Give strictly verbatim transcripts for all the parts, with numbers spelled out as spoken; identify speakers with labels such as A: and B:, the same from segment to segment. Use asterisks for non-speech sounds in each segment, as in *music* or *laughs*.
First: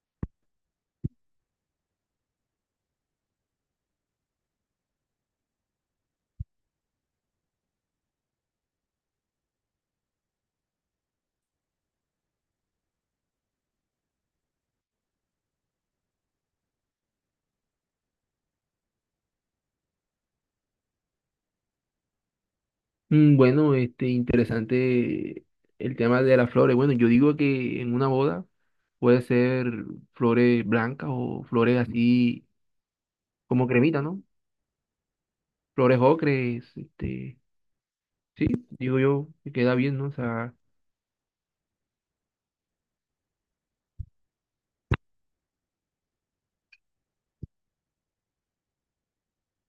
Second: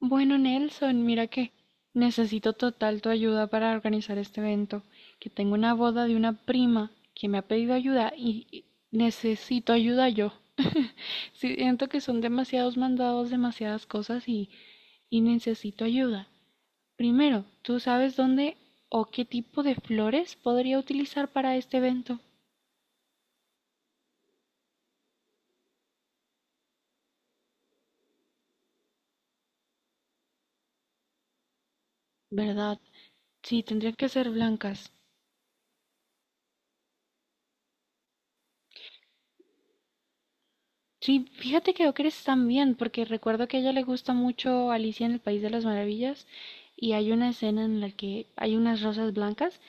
A: Bueno, Nelson, mira que necesito total tu ayuda para organizar este evento, que tengo una boda de una prima que me ha pedido ayuda y y necesito ayuda yo. *laughs* Siento que son demasiados mandados, demasiadas cosas y, y necesito ayuda. Primero, ¿tú sabes dónde o qué tipo de flores podría utilizar para este evento?
B: Mm, Bueno, este, interesante el tema de las flores. Bueno, yo digo que en una boda puede ser flores blancas o flores así
A: ¿Verdad? Sí,
B: como
A: tendrían
B: cremita,
A: que
B: ¿no?
A: ser blancas.
B: Flores ocres, este, sí, digo yo que queda bien, ¿no? O sea,
A: Sí, fíjate que ocres también, porque recuerdo que a ella le gusta mucho Alicia en el País de las Maravillas y hay una escena en la que hay unas rosas blancas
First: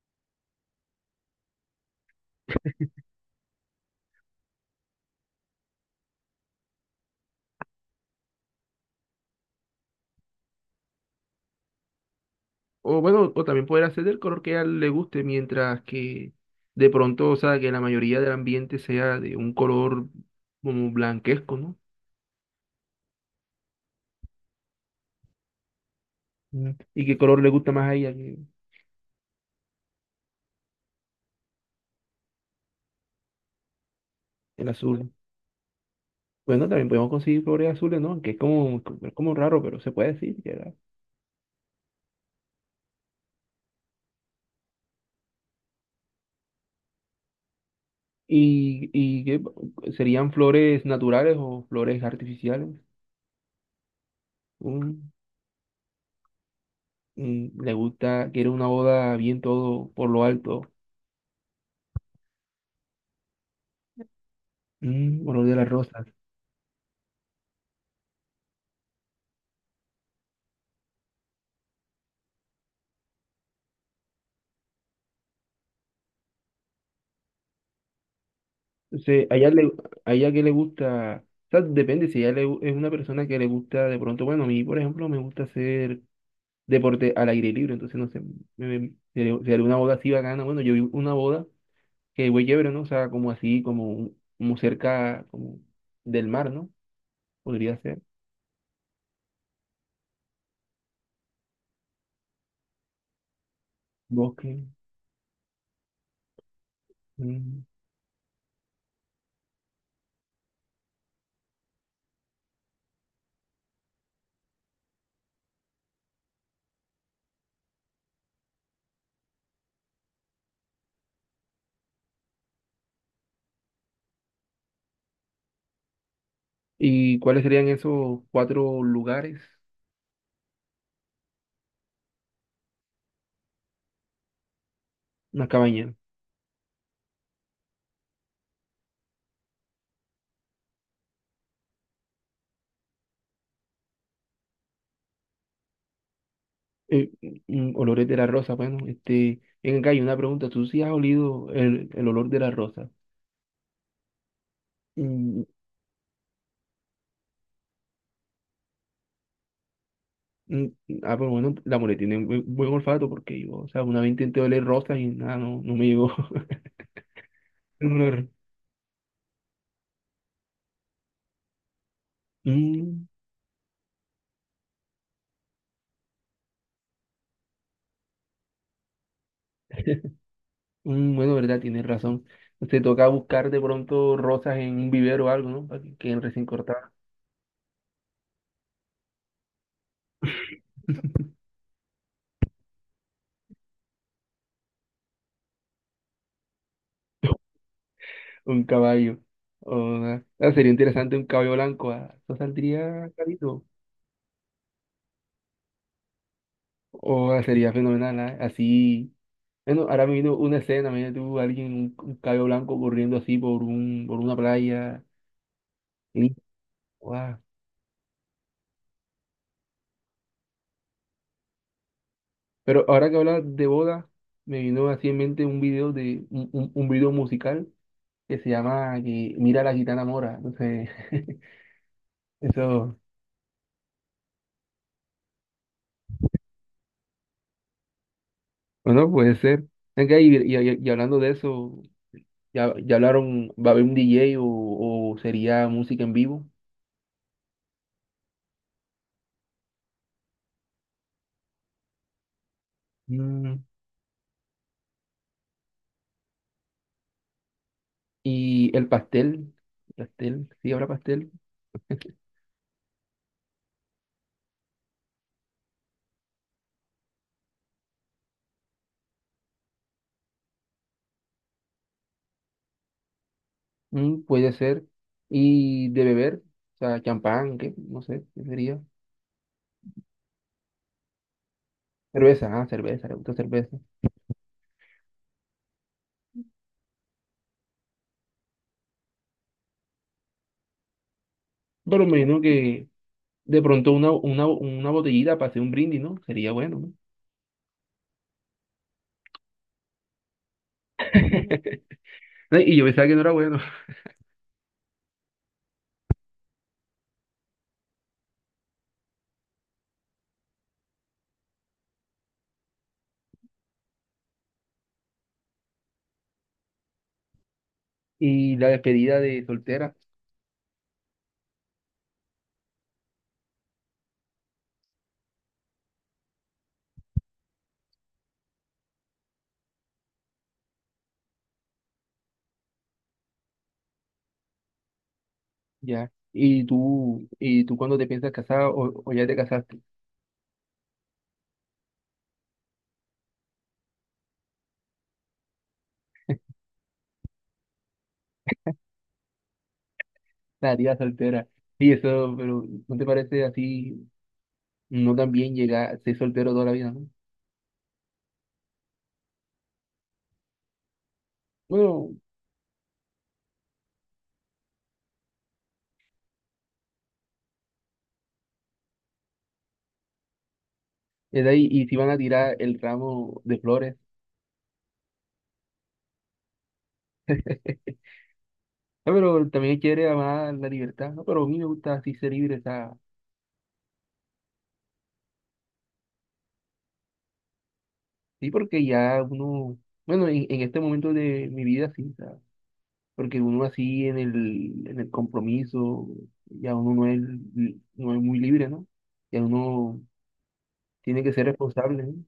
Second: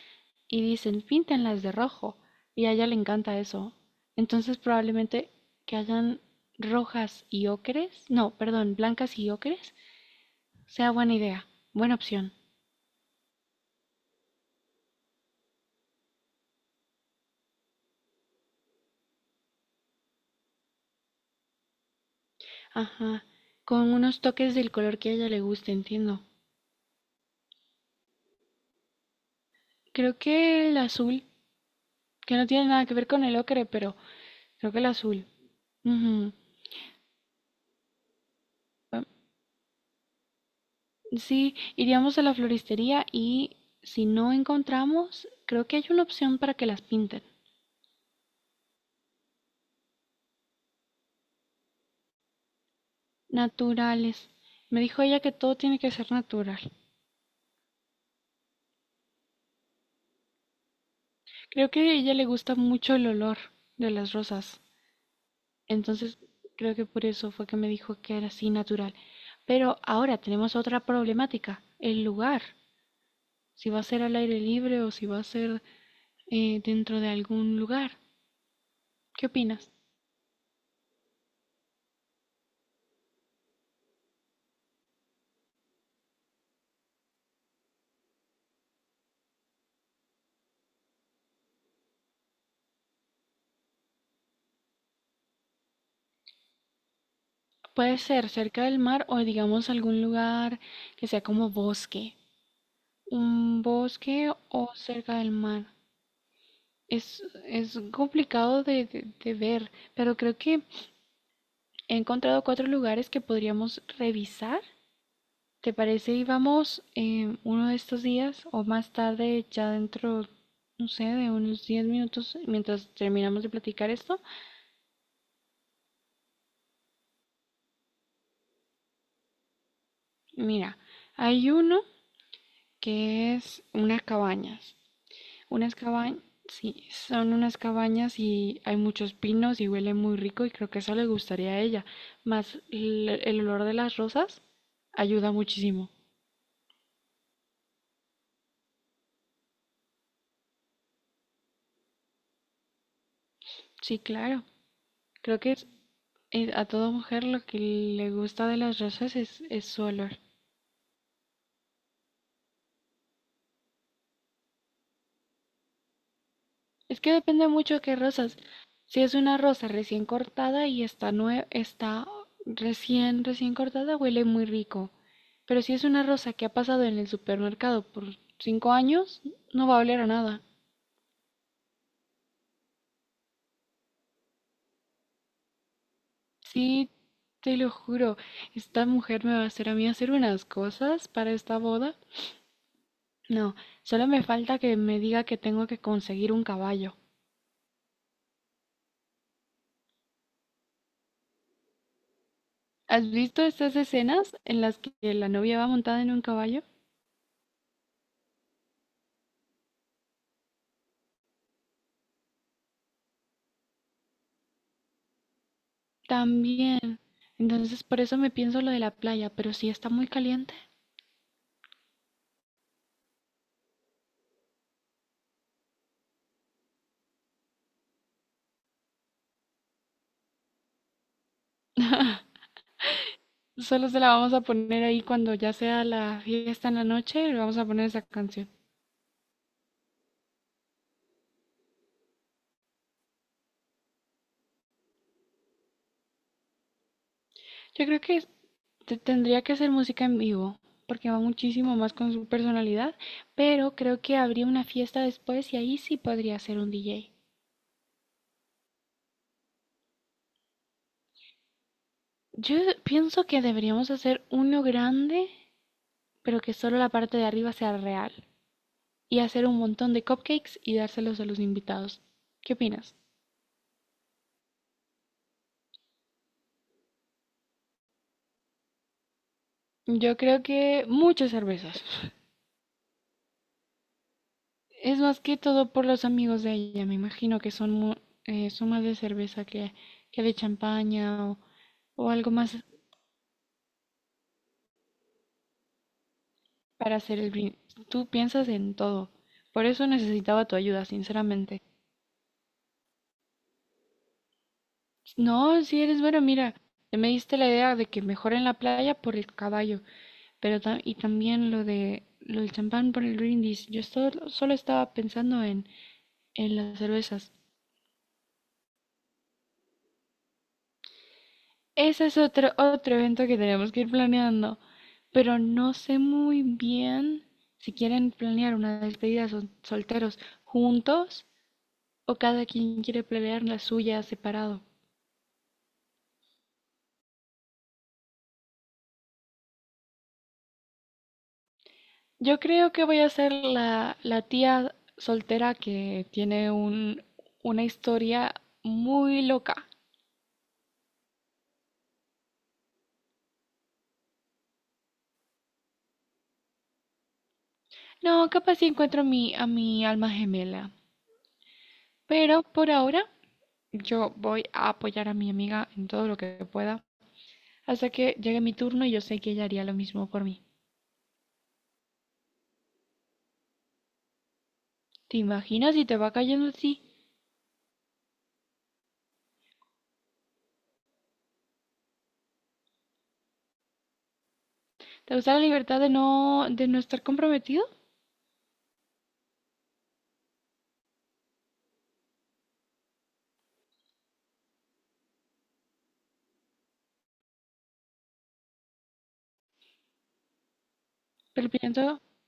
A: y dicen píntenlas de rojo y a ella le encanta eso. Entonces probablemente que hayan rojas y ocres, no, perdón, blancas y ocres, sea buena idea, buena opción.
B: o bueno, o también poder hacer del color que a él le guste, mientras que de pronto, o sea, que la mayoría del ambiente sea de un color como blanquesco, ¿no?
A: Ajá, con unos toques del color que a ella le guste, entiendo.
B: Mm. ¿Y qué color le gusta más a ella que
A: Creo que el azul, que no tiene nada que ver con el ocre, pero
B: el
A: creo que el
B: azul?
A: azul. Ujú.
B: Bueno, también podemos conseguir flores azules, ¿no? Que es como, es como raro, pero se puede decir que era.
A: Sí, iríamos a la floristería y si no encontramos, creo que hay una opción para que las pinten.
B: ¿Y, y qué serían flores naturales o flores artificiales?
A: Naturales. Me dijo
B: Mm,
A: ella que todo tiene que ser natural.
B: mm, le gusta, quiere una boda bien todo por lo alto,
A: Creo que a ella le gusta mucho el olor de las rosas.
B: mm, olor de las rosas.
A: Entonces, creo que por eso fue que me dijo que era así natural. Pero ahora tenemos otra problemática, el lugar. Si va a ser al aire libre o si va a ser eh, dentro de algún lugar. ¿Qué
B: Entonces, a ella, le,
A: opinas?
B: a ella que le gusta, o sea, depende si ella le gu- es una persona que le gusta de pronto, bueno, a mí, por ejemplo, me gusta hacer deporte al aire libre, entonces, no sé, me, me- sería sería una boda así bacana, bueno, yo vi una boda. Que güey chévere, ¿no? O sea, como así, como, un- como cerca como del mar, ¿no? Podría
A: Puede
B: ser.
A: ser cerca del mar o digamos algún lugar que sea como bosque, un bosque
B: Bosque.
A: o cerca del mar. Es,
B: mm.
A: es complicado de, de- de ver, pero creo que he encontrado cuatro lugares que podríamos revisar. ¿Te parece? Y vamos eh, uno de estos días o más tarde, ya dentro, no sé, de unos diez minutos, mientras terminamos de platicar esto.
B: ¿Y cuáles serían esos cuatro lugares?
A: Mira, hay uno que es unas cabañas.
B: Una
A: Unas
B: cabaña.
A: cabañas, sí, son unas cabañas y hay muchos pinos y huele muy rico y creo que eso le gustaría a ella. Más el, el olor de las rosas ayuda muchísimo.
B: Eh, mm, olores de la rosa, bueno, este, en acá hay una pregunta, ¿tú sí has olido el, el olor de la rosa?
A: Sí, claro. Creo
B: Mm,
A: que es- eh, a toda mujer lo que le gusta de las rosas es, es su olor.
B: mm, ah, pero bueno, la mole tiene un buen, buen olfato porque yo, o sea, una vez intenté oler rosas y nada, no, no me llegó *laughs*
A: Es que depende mucho de
B: el
A: qué
B: olor.
A: rosas. Si es una rosa recién cortada y está, nue- está
B: Mm,
A: recién, recién cortada, huele muy rico. Pero si es una rosa que ha pasado en el supermercado por cinco años, no va a oler a nada.
B: Mm, Bueno, verdad, tienes razón. Se toca buscar de pronto rosas en un vivero o algo, ¿no? Para que queden recién cortadas.
A: Sí, te lo juro, esta mujer me va a hacer a mí hacer unas cosas para esta boda. No, solo me falta que me diga que tengo que conseguir un caballo.
B: Un caballo. O una- ah, sería interesante un caballo blanco. ah, Eso
A: ¿Has
B: saldría
A: visto
B: carito.
A: estas escenas en las que la novia va montada en un caballo?
B: O ah, sería fenomenal, ah, así. Bueno, ahora me vino una escena, me vino tú, alguien, un, un caballo blanco corriendo así por un, por una playa. Y,
A: También.
B: guau.
A: Entonces, por eso me pienso lo de la playa, pero si está muy caliente,
B: Pero ahora que hablas de boda, me vino así en mente un video de un, un, un video musical que se llama que Mira la gitana mora. Entonces, *laughs* eso.
A: solo se la vamos a poner ahí cuando ya sea la fiesta en la noche, le vamos a poner esa canción.
B: Bueno, puede ser. Venga, y, y- y- hablando de eso, ya, ya hablaron, ¿va a haber un D J o, o sería música en vivo?
A: Yo creo que te- tendría que hacer música en vivo, porque va muchísimo más con su personalidad,
B: Mm,
A: pero creo que habría una fiesta después y ahí sí podría ser un D J.
B: y el pastel, pastel, sí, habrá pastel.
A: Yo pienso que deberíamos hacer uno grande, pero que solo la parte de arriba sea real, y hacer un montón de cupcakes y dárselos a los invitados. ¿Qué opinas?
B: Mm, puede ser. Y de beber, o sea, champán, ¿qué? No sé, ¿qué sería?
A: Yo creo que muchas cervezas.
B: Cerveza, ah, cerveza, le gusta cerveza.
A: Es más que todo por los amigos de ella. Me imagino que son, mu- eh, son más de cerveza que, que de champaña o,
B: Pero
A: o
B: me
A: algo
B: imagino
A: más
B: que de pronto una, una, una botellita para hacer un brindis, ¿no? Sería bueno, ¿no?
A: para hacer el brindis. Tú piensas en todo. Por eso necesitaba tu ayuda, sinceramente.
B: *laughs* Y yo pensaba que no era bueno.
A: No, si eres bueno, mira, te me diste la idea de que mejor en la playa por el caballo, pero ta- y también lo de lo del champán por el brindis. Yo solo, solo estaba pensando en, en las cervezas.
B: Y la despedida de soltera.
A: Ese es otro, otro evento que tenemos que ir planeando, pero no sé muy bien si quieren planear una despedida sol- solteros juntos o cada quien quiere planear la suya separado.
B: Ya. ¿Y tú, y tú cuando te piensas casar o, o ya te casaste?
A: Yo creo que voy a ser la, la tía soltera que tiene un, una historia muy loca.
B: La tía soltera. Sí, eso, pero ¿no te parece así no tan bien llegar, ser soltero toda la vida, ¿no?
A: No, capaz si encuentro a mi, a mi alma gemela,
B: Bueno,
A: pero por ahora yo voy a apoyar a mi amiga en todo lo que pueda hasta que llegue mi turno y yo sé que ella haría lo mismo por mí.
B: es ahí, y si van a tirar el ramo de flores.
A: ¿Te imaginas si te va cayendo así?
B: Ah, pero también quiere amar la libertad, ¿no? Pero a mí me gusta así ser libre, o sea,
A: ¿Te gusta la libertad de no, de no estar comprometido?
B: sí, porque ya uno, bueno, en, en este momento de mi vida sí, o sea, porque uno así en el, en el compromiso, ya uno no es, li- no es muy libre, ¿no? Ya uno tiene que ser
A: Pero pienso,
B: responsable, ¿no?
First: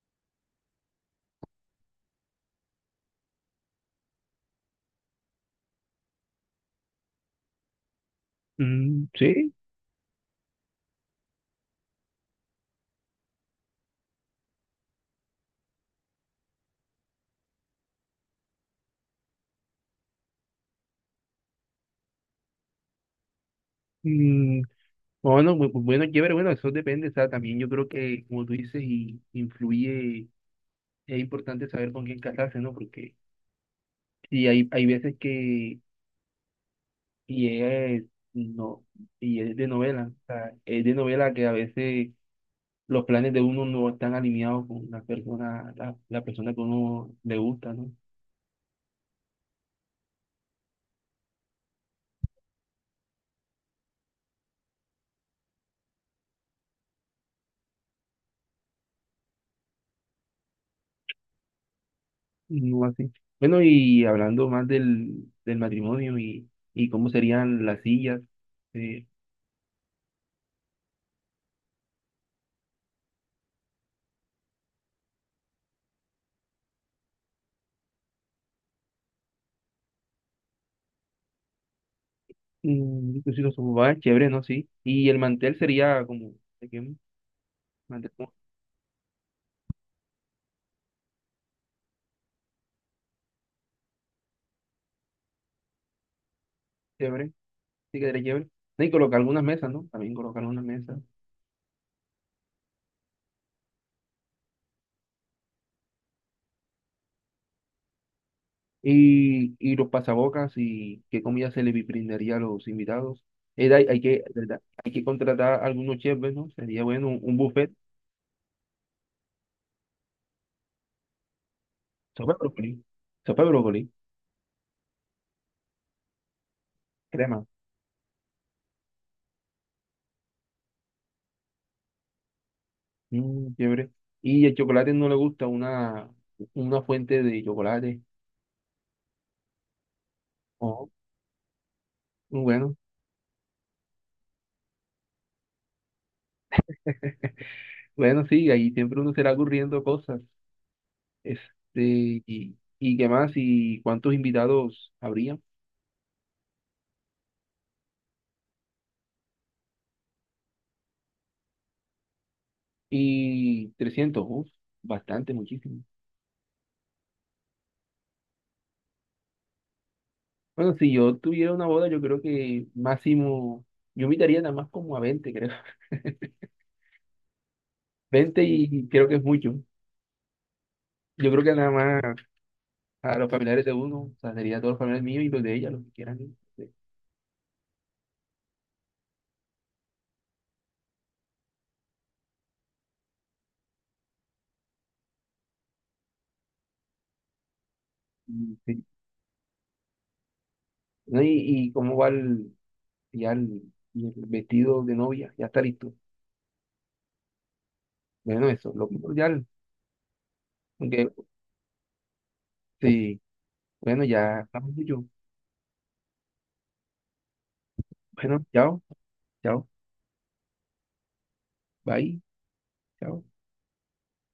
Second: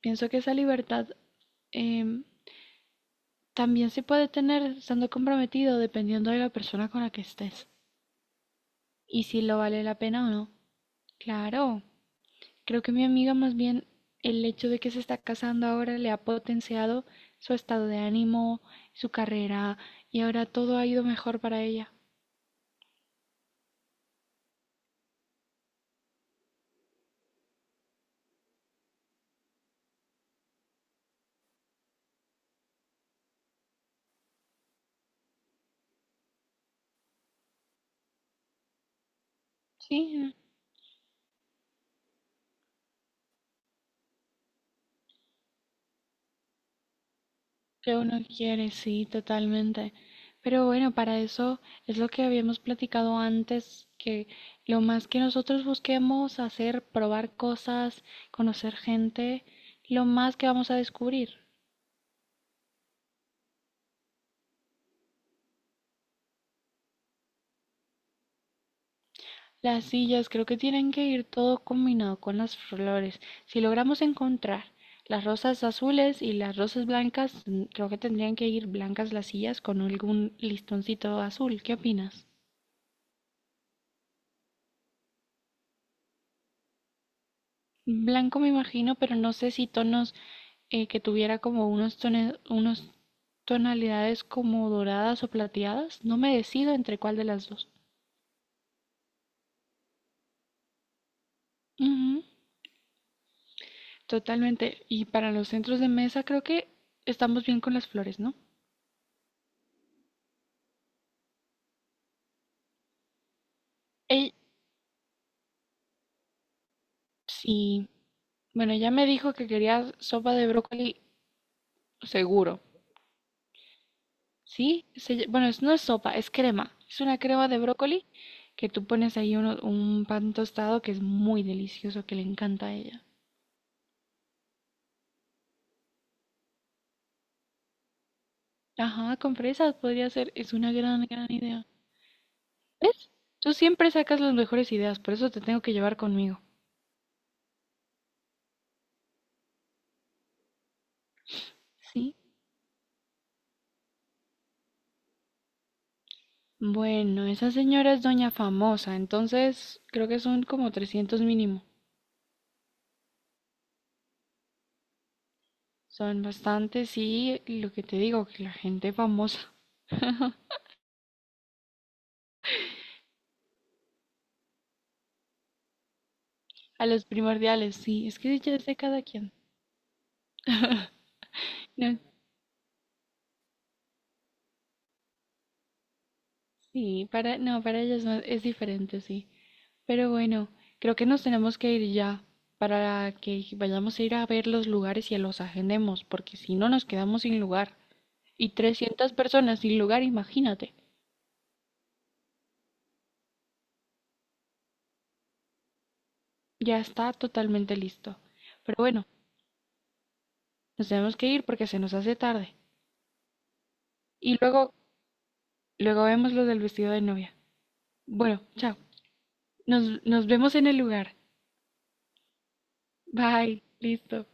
A: pienso que esa libertad em, también se puede tener estando comprometido dependiendo de la persona con la que estés
B: Mm,
A: y si
B: sí.
A: lo vale la pena o no. Claro, creo que mi amiga más bien el hecho de que se está casando ahora le ha potenciado su estado de ánimo, su carrera y ahora todo ha ido mejor para ella.
B: Mm, bueno, bu- bu- bueno, chévere, bueno, eso depende, o sea, también yo creo que, como tú dices, y influye, es importante saber con quién casarse, ¿no? Porque y hay, hay veces que, y es, no, y es de novela, o
A: Sí,
B: sea, es de novela que a veces los planes de uno no están alineados con la persona, la, la persona que uno le gusta, ¿no?
A: que uno quiere, sí, totalmente. Pero bueno, para eso es lo que habíamos platicado antes, que lo más que nosotros busquemos hacer, probar cosas, conocer gente, lo más que vamos a descubrir.
B: No así. Bueno, y hablando más del, del matrimonio y, y cómo serían las sillas, eh,
A: Las sillas creo que tienen que ir todo combinado con las flores. Si logramos encontrar las rosas azules y las rosas blancas, mm, creo que tendrían que ir blancas las sillas con algún listoncito azul. ¿Qué opinas?
B: mm, pues sí, los sofás, chévere, ¿no? Sí. Y el mantel sería como, ¿de qué? Mantel como
A: Blanco me imagino, pero no sé si tonos eh, que tuviera como unos tone- unos tonalidades como doradas o plateadas. No me decido entre cuál de
B: chévere,
A: las dos.
B: sí quedaría chévere. No, y colocar algunas mesas, ¿no? También colocar algunas mesas.
A: Ujú, totalmente. Y para los centros de mesa creo que estamos bien con las flores, ¿no?
B: Y, y los pasabocas y qué comida se le brindaría a los invitados. Eh, hay, hay que,
A: Ey,
B: ¿verdad? Hay que contratar algunos chefs, ¿no? Sería bueno un, un buffet.
A: sí. Bueno, ya me dijo que quería sopa de brócoli
B: Sopa de
A: seguro.
B: brócoli, sopa de brócoli,
A: ¿Sí? Se ll- bueno, es- No es sopa, es crema. Es una
B: crema.
A: crema de brócoli que tú pones ahí uno- un pan tostado que es muy delicioso, que le encanta a ella.
B: Mm, chévere. Y el chocolate no le gusta una, una fuente de chocolate.
A: Ajá, con fresas podría ser. Es una
B: Oh,
A: gran, gran idea.
B: bueno,
A: ¿Ves? Tú siempre sacas las mejores ideas, por eso te tengo que llevar conmigo.
B: bueno, sí, ahí siempre uno será ocurriendo cosas. Este,
A: Sí,
B: y, y qué más, y cuántos invitados habría.
A: bueno, esa señora es doña famosa, entonces creo que son como trescientos mínimo.
B: Y trescientos uf, bastante, muchísimo.
A: Son bastantes sí, y lo que te digo, que la gente famosa.
B: Bueno, si yo tuviera una boda, yo creo que máximo, yo invitaría nada más como a veinte creo. *laughs*
A: *laughs* A los primordiales, sí, es que
B: Veinte
A: ya es de
B: y
A: cada
B: creo que es
A: quien.
B: mucho. Yo creo que nada
A: No,
B: más a los familiares de uno, o sea, sería a todos los familiares míos y los de ella, los que quieran ir.
A: sí, para, no, para ellas no, es diferente, sí. Pero bueno, creo que nos tenemos que ir ya para que vayamos a ir a ver los lugares y los agendemos, porque si no nos quedamos sin lugar. Y
B: Sí.
A: trescientas personas sin lugar, imagínate.
B: ¿No? ¿Y, y cómo va el, ya el, y el vestido de novia? Ya está listo.
A: Ya está totalmente listo.
B: Bueno, eso,
A: Pero
B: lo
A: bueno,
B: primordial.
A: nos
B: Aunque,
A: tenemos que ir porque se nos hace tarde.
B: sí, bueno,
A: Y
B: ya estamos
A: luego,
B: yo.
A: luego vemos lo del vestido de novia. Bueno,
B: Bueno,
A: chao.
B: chao, chao,
A: Nos, nos vemos en el lugar.
B: bye, chao.
A: Bye. Listo.